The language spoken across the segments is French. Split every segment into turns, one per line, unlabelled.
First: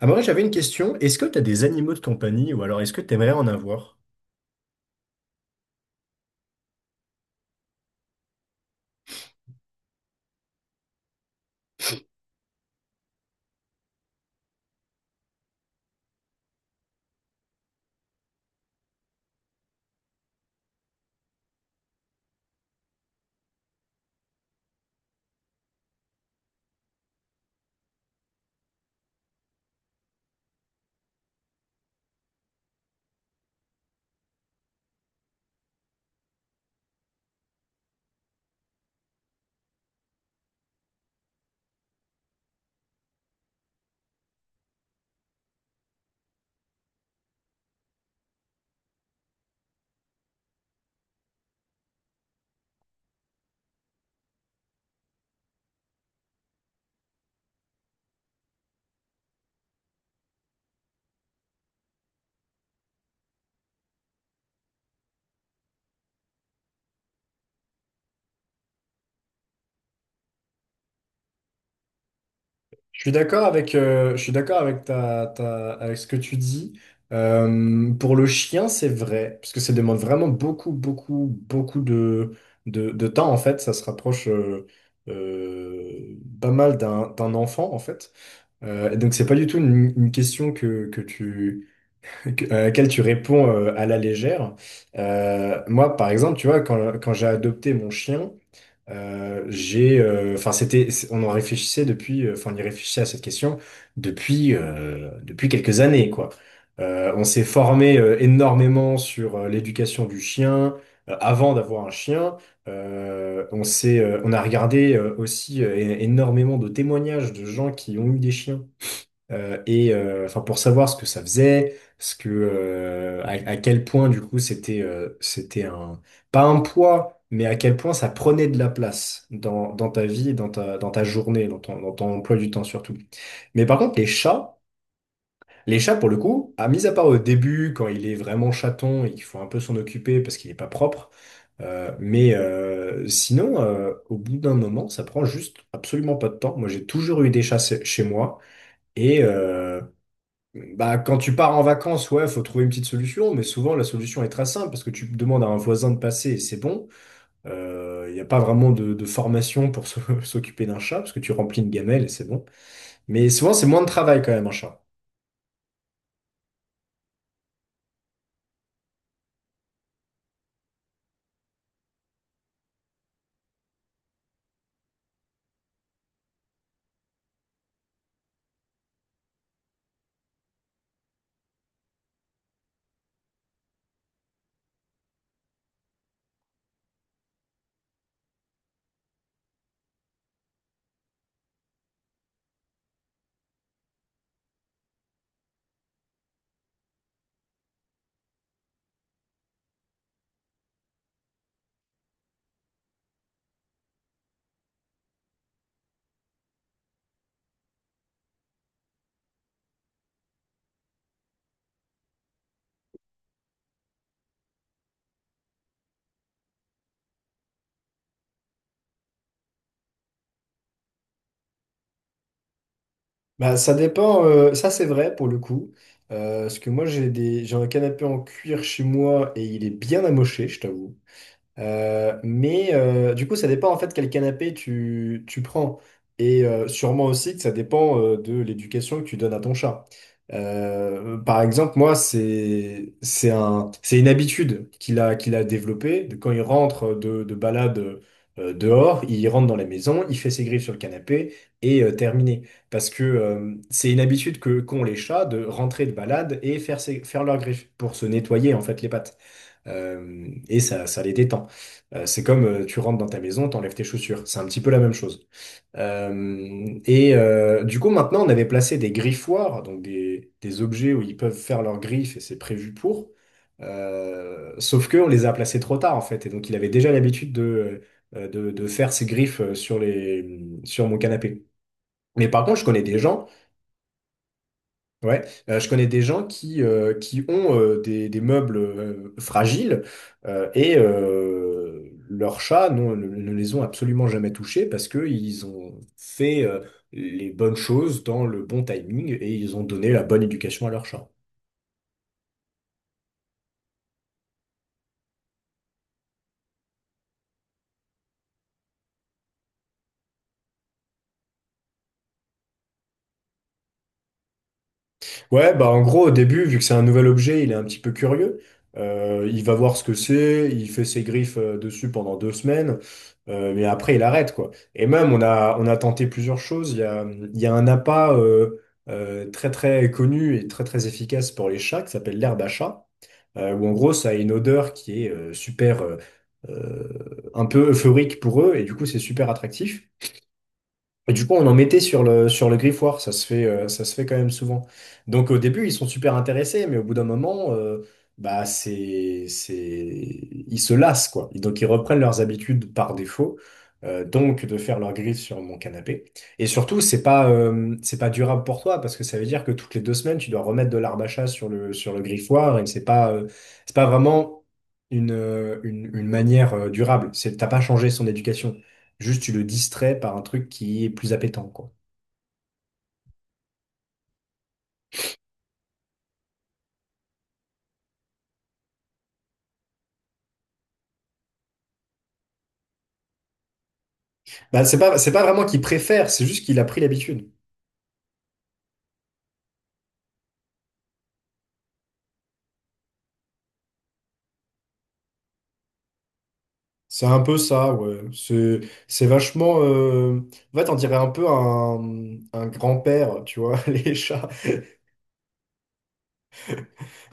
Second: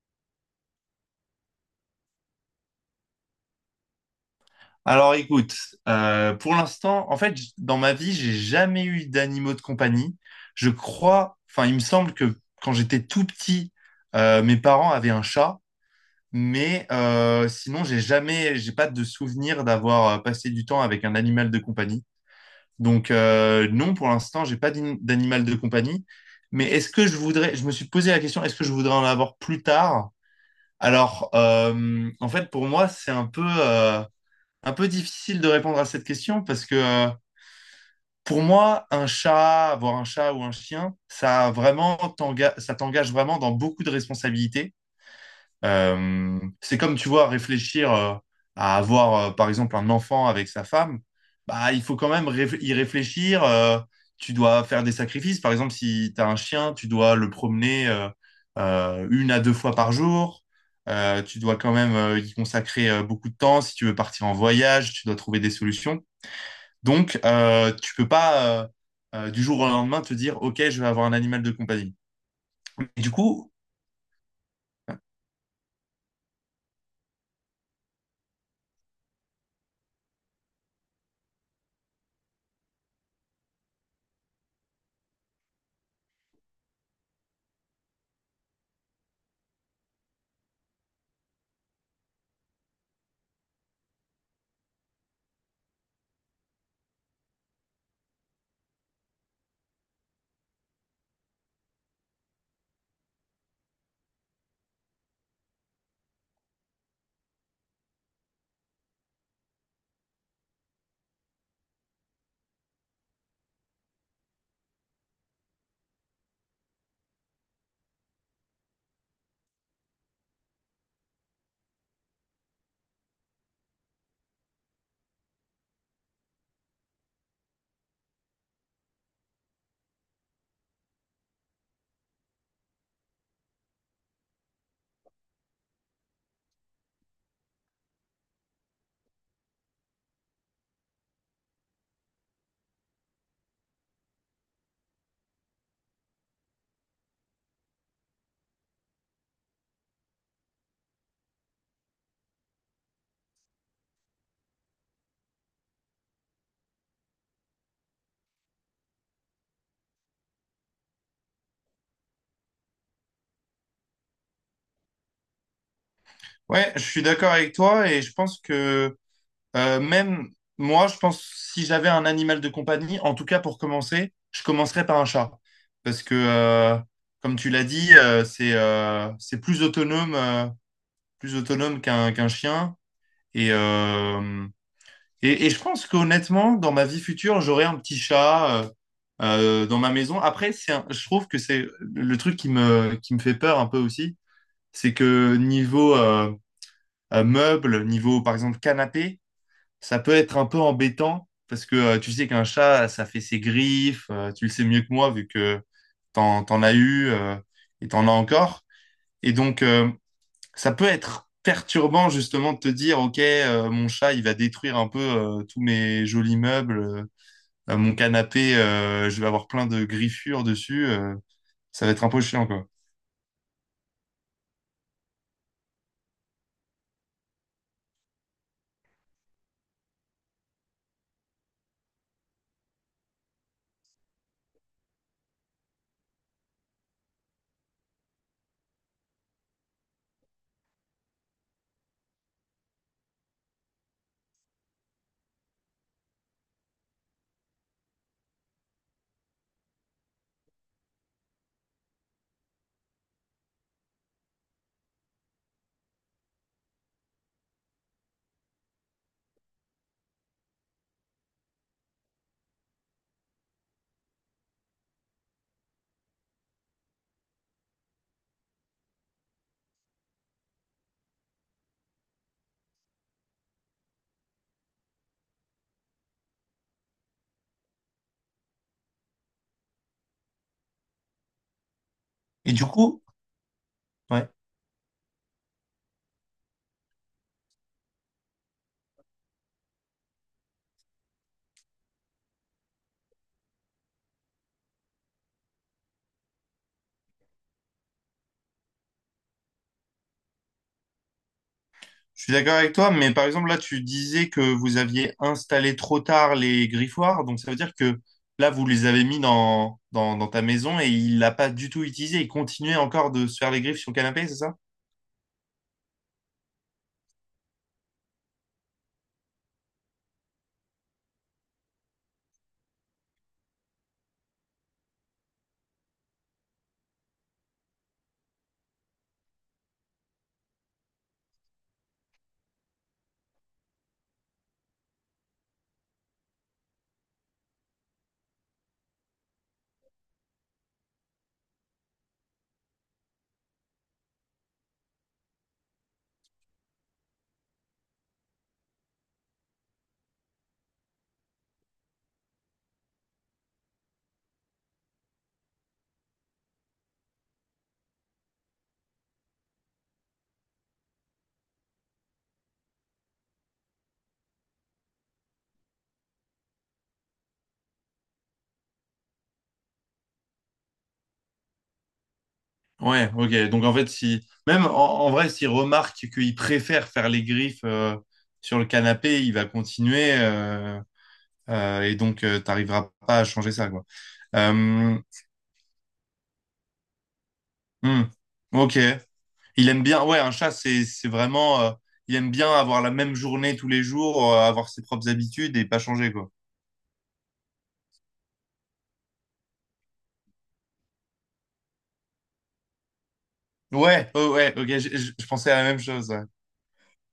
Amaury, j'avais une question. Est-ce que tu as des animaux de compagnie ou alors est-ce que tu aimerais en avoir?
Alors écoute, pour l'instant, en fait, dans ma vie, j'ai jamais eu d'animaux de compagnie. Je crois, enfin, il me semble que quand j'étais tout petit, mes parents avaient un chat, mais sinon, j'ai jamais, j'ai pas de souvenir d'avoir passé du temps avec un animal de compagnie. Donc non, pour l'instant, j'ai pas d'animal de compagnie. Mais est-ce que je voudrais, je me suis posé la question, est-ce que je voudrais en avoir plus tard? Alors, en fait, pour moi, c'est un peu difficile de répondre à cette question parce que pour moi, un chat, avoir un chat ou un chien, ça t'engage vraiment dans beaucoup de responsabilités. C'est comme tu vois, réfléchir à avoir par exemple un enfant avec sa femme, bah il faut quand même y réfléchir. Tu dois faire des sacrifices. Par exemple, si tu as un chien, tu dois le promener une à deux fois par jour. Tu dois quand même y consacrer beaucoup de temps. Si tu veux partir en voyage, tu dois trouver des solutions. Donc, tu peux pas du jour au lendemain te dire, OK, je vais avoir un animal de compagnie.
Je
Et du
suis d'accord
coup,
avec, je suis d'accord avec, avec ce que tu dis. Pour le chien, c'est vrai, parce que ça demande vraiment beaucoup, beaucoup, beaucoup de temps, en fait. Ça se rapproche pas mal d'un enfant, en fait. Et donc, c'est pas du tout une question que tu, à laquelle tu réponds à la légère. Moi, par exemple, tu vois, quand j'ai adopté mon chien. Enfin, on en réfléchissait depuis, enfin, on y réfléchissait à cette question depuis, depuis quelques années, quoi. On s'est formé énormément sur l'éducation du chien avant d'avoir un chien. On a regardé aussi énormément de témoignages de gens qui ont eu des chiens enfin pour savoir ce que ça faisait, ce que à quel point du coup c'était un pas un poids, mais à quel point ça prenait de la place dans ta vie, dans ta journée, dans ton emploi du temps surtout. Mais par contre les chats pour le coup, à mis à part au début quand il est vraiment chaton et qu'il faut un peu s'en occuper parce qu'il est pas propre. Au bout d'un moment, ça prend juste absolument pas de temps. Moi, j'ai toujours eu des chats chez moi. Et, euh, Bah, quand tu pars en vacances, ouais, faut trouver une petite solution, mais souvent la solution est très simple parce que tu demandes à un voisin de passer et c'est bon. Il n'y a pas vraiment de formation pour s'occuper d'un chat parce que tu remplis une gamelle et c'est bon. Mais souvent, c'est moins de travail quand même, un chat.
ouais, je suis d'accord avec toi et je pense que même moi, je pense si j'avais un animal de compagnie, en tout cas pour commencer, je commencerais par un chat. Parce que, comme tu l'as dit, c'est plus autonome qu'un chien. Et, euh, et je pense qu'honnêtement, dans ma vie future, j'aurai un petit chat dans ma maison. Après, je trouve que c'est le truc qui me fait peur un peu aussi, c'est que niveau meuble, niveau par exemple canapé, ça peut être un peu embêtant parce que tu sais qu'un chat, ça fait ses griffes, tu le sais mieux que moi vu que t'en as eu et t'en as encore. Et donc, ça peut être perturbant justement de te dire, ok, mon chat, il va détruire un peu tous mes jolis meubles, mon canapé, je vais avoir plein de griffures dessus, ça va être un peu chiant, quoi.
Bah, ça dépend, ça c'est vrai pour le coup. Parce que moi, j'ai un canapé en cuir chez moi et il est bien amoché, je t'avoue. Du coup, ça dépend en fait quel canapé tu prends. Et sûrement aussi que ça dépend de l'éducation que tu donnes à ton chat. Par exemple, moi, c'est une habitude qu'il a développée. Quand il rentre de balade dehors, il rentre dans la maison, il fait ses griffes sur le canapé et terminé. Parce que c'est une habitude que qu'ont les chats de rentrer de balade et faire leurs griffes pour se nettoyer en fait les pattes. Et ça les détend. C'est comme tu rentres dans ta maison, t'enlèves tes chaussures. C'est un petit peu la même chose. Du coup, maintenant, on avait placé des griffoirs, donc des objets où ils peuvent faire leurs griffes et c'est prévu pour. Sauf que on les a placés trop tard en fait, et donc il avait déjà l'habitude de faire ses griffes sur mon canapé. Mais par contre, je connais des gens. Ouais, je connais des gens qui ont des meubles fragiles, leurs chats ne les ont absolument jamais touchés parce qu'ils ont fait les bonnes choses dans le bon timing et ils ont donné la bonne éducation à leurs chats.
Je suis d'accord avec toi, mais par exemple, là, tu disais que vous aviez installé trop tard les griffoirs, donc ça veut dire que là, vous les avez mis dans ta maison et il l'a pas du tout utilisé, il continuait encore de se faire les griffes sur le canapé, c'est ça?
Ouais, bah en gros, au début, vu que c'est un nouvel objet, il est un petit peu curieux. Il va voir ce que c'est, il fait ses griffes dessus pendant deux semaines, mais après, il arrête, quoi. Et même, on a tenté plusieurs choses. Il y a un appât très, très connu et très, très efficace pour les chats qui s'appelle l'herbe à chat, où en gros, ça a une odeur qui est un peu euphorique pour eux, et du coup, c'est super attractif. Et du coup, on en mettait sur le griffoir, ça se fait quand même souvent. Donc au début, ils sont super intéressés, mais au bout d'un moment, bah, c'est... ils se lassent, quoi. Et donc ils reprennent leurs habitudes par défaut, donc de faire leur griffe sur mon canapé. Et surtout, c'est pas durable pour toi, parce que ça veut dire que toutes les deux semaines, tu dois remettre de l'arbre à chat sur le griffoir, et c'est pas vraiment une manière durable. C'est, t'as pas changé son éducation. Juste, tu le distrais par un truc qui est plus appétant, quoi.
Ouais, ok. Donc en fait, si même en vrai, s'il remarque qu'il préfère faire les griffes sur le canapé, il va continuer et donc t'arriveras pas à changer ça, quoi.
Bah,
Euh,
c'est pas vraiment qu'il préfère, c'est juste qu'il a pris l'habitude.
hmm. Ok. Il aime bien. Ouais, un chat, c'est vraiment. Il aime bien avoir la même journée tous les jours, avoir ses propres habitudes et pas changer, quoi.
C'est un peu ça, ouais. C'est vachement. En fait, on dirait un peu un grand-père, tu vois, les
Ouais,
chats.
oh, ouais. Ok, je pensais à la même chose. Ouais.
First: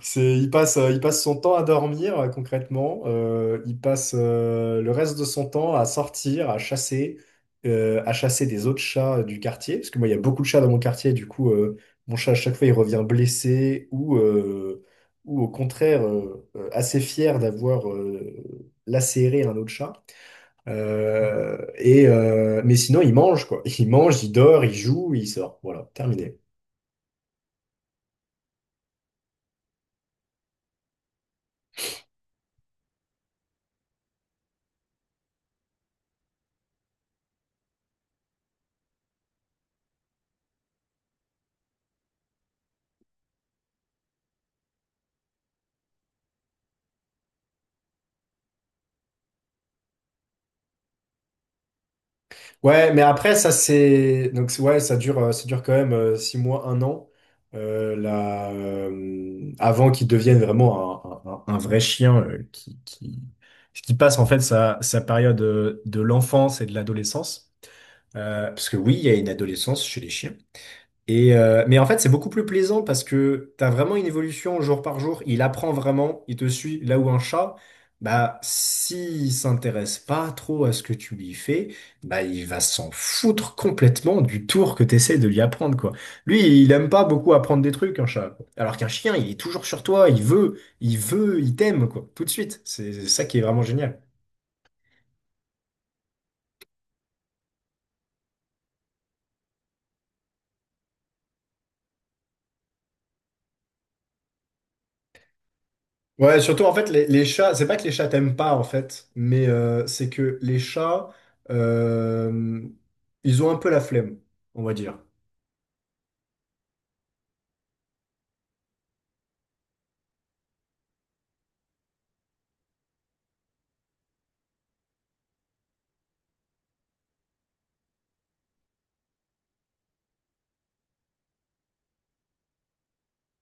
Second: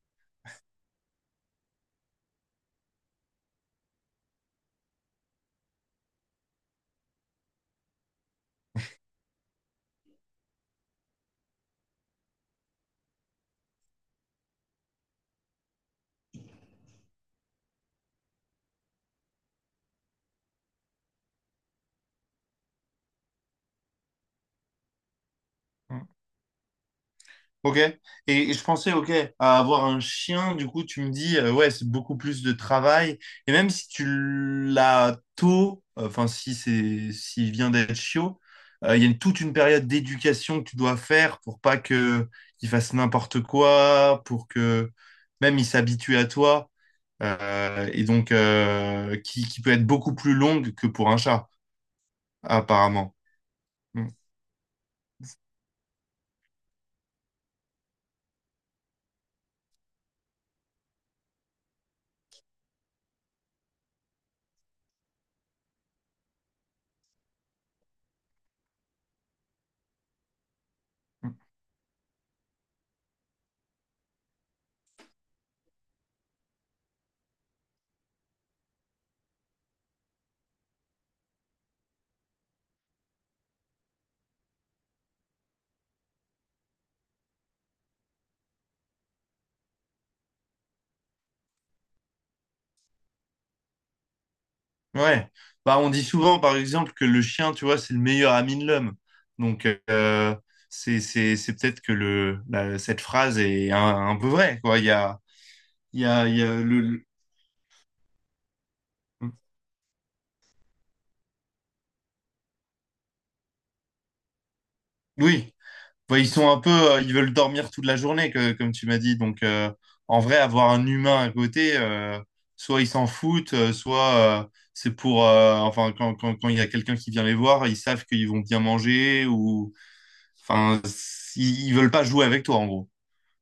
Il passe, il passe son temps à dormir, concrètement. Il passe le reste de son temps à sortir, à chasser des autres chats du quartier. Parce que moi, il y a beaucoup de chats dans mon quartier. Du coup, mon chat, à chaque fois, il revient blessé, ou au contraire, assez fier d'avoir lacéré un autre chat. Mais sinon, il mange, quoi. Il mange, il dort, il joue, il sort. Voilà,
Hmm.
terminé.
Ok. Et je pensais, ok, à avoir un chien, du coup, tu me dis, ouais, c'est beaucoup plus de travail. Et même si tu l'as tôt, enfin, si c'est, s'il vient d'être chiot, il y a toute une période d'éducation que tu dois faire pour pas que il fasse n'importe quoi, pour que même il s'habitue à toi. Et donc, qui peut être beaucoup plus longue que pour un chat,
Ouais, mais
apparemment.
après, ça
Mm.
c'est. Donc, ouais, ça dure quand même six mois, un an, avant qu'il devienne vraiment un vrai chien qui passe en fait sa période de l'enfance et de l'adolescence. Parce que oui, il y a une adolescence chez les chiens. Mais en fait, c'est beaucoup plus plaisant parce que tu as vraiment une évolution jour par jour. Il apprend vraiment, il te suit. Là où un chat, bah, s'il s'intéresse pas trop à ce que tu lui fais, bah, il va s'en foutre complètement du tour que tu essaies de lui apprendre, quoi. Lui, il aime pas beaucoup apprendre des trucs, un chat, quoi. Alors qu'un chien, il est toujours sur toi, il t'aime, quoi, tout de suite. C'est ça qui est vraiment génial.
Ouais, bah, on dit souvent par exemple que le chien, tu vois, c'est le meilleur ami de l'homme. Donc c'est peut-être que cette phrase est un peu vraie quoi. Il y a il y a il
Ouais,
y a
surtout en
le,
fait,
le.
les chats, c'est pas que les chats t'aiment pas en fait, mais c'est que les chats, euh, ils ont un peu la flemme, on va dire.
Oui, bah, ils sont un peu ils veulent dormir toute la journée comme tu m'as dit. Donc en vrai avoir un humain à côté, soit ils s'en foutent, soit c'est pour enfin quand il y a quelqu'un qui vient les voir, ils savent qu'ils vont bien manger ou enfin ils veulent pas jouer avec toi en gros.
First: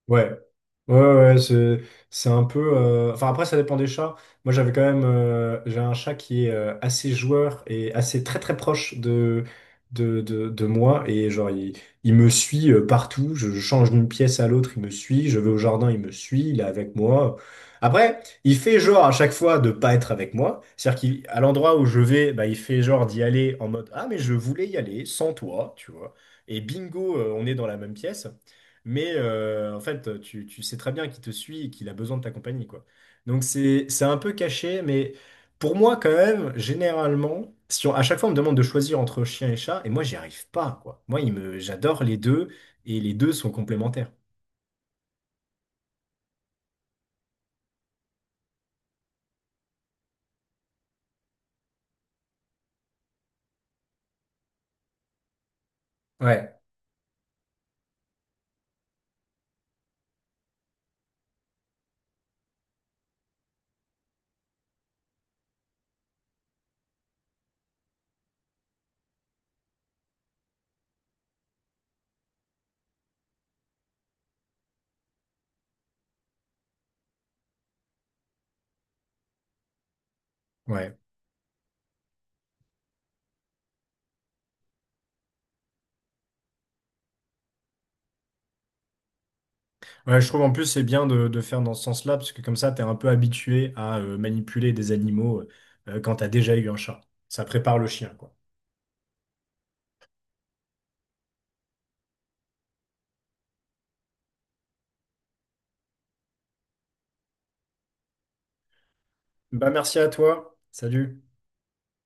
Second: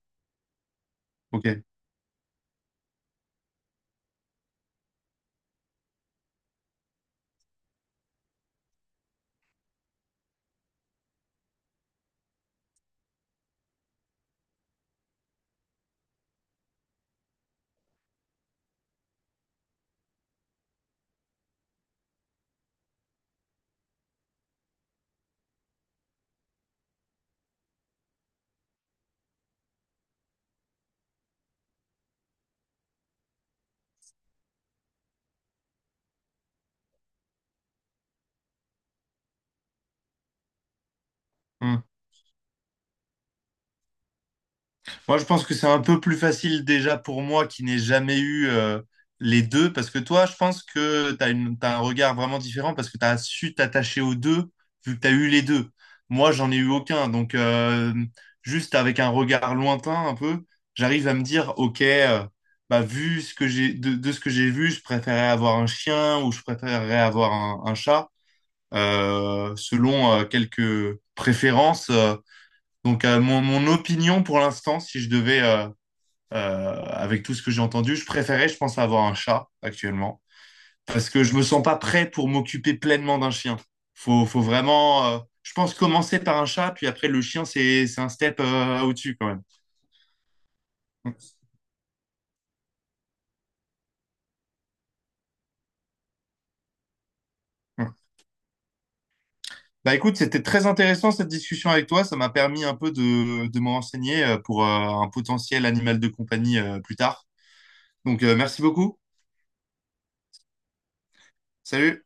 Ouais, ouais, ouais, ouais,
Ok.
c'est, c'est un peu. Enfin, après, ça dépend des chats. Moi, j'avais quand même. J'ai un chat qui est assez joueur et assez très très proche de moi. Et genre, il me suit partout. Je change d'une pièce à l'autre, il me suit. Je vais au jardin, il me suit. Il est avec moi. Après, il fait genre à chaque fois de pas être avec moi. C'est-à-dire qu'à l'endroit où je vais, bah, il fait genre d'y aller en mode: ah, mais je voulais y aller sans toi, tu vois. Et bingo, on est dans la même pièce. Mais en fait, tu sais très bien qu'il te suit et qu'il a besoin de ta compagnie, quoi. Donc c'est un peu caché, mais pour moi, quand même, généralement, si on- à chaque fois on me demande de choisir entre chien et chat, et moi j'y arrive pas, quoi. Moi,
Hmm.
j'adore les deux, et les deux sont complémentaires.
Moi, je pense que c'est un peu plus facile déjà pour moi qui n'ai jamais eu les deux, parce que toi, je pense que t'as un regard vraiment différent parce que tu as su t'attacher aux deux vu que tu as eu les deux. Moi, j'en ai
Ouais.
eu aucun, donc juste avec un regard lointain un peu, j'arrive à me dire, ok, bah, vu ce que de ce que j'ai vu, je préférerais avoir un chien ou je préférerais avoir un chat, selon quelques préférences. Donc, mon opinion pour l'instant, si je devais, avec tout ce que j'ai entendu, je préférais, je pense, avoir un chat actuellement
Ouais.
parce que je me sens pas prêt pour m'occuper pleinement d'un chien. Faut vraiment, je pense, commencer par un chat, puis après, le chien, c'est un step, au-dessus quand même.
Ouais, je trouve en plus c'est bien de faire dans ce sens-là, parce que comme ça, t'es un peu habitué à manipuler des animaux quand t'as déjà eu un chat. Ça prépare le
Mm.
chien, quoi.
Bah écoute, c'était très intéressant cette discussion avec toi. Ça m'a permis un peu de m'en renseigner pour un potentiel animal de compagnie plus tard. Donc, merci beaucoup.
Bah merci à toi. Salut.
Salut.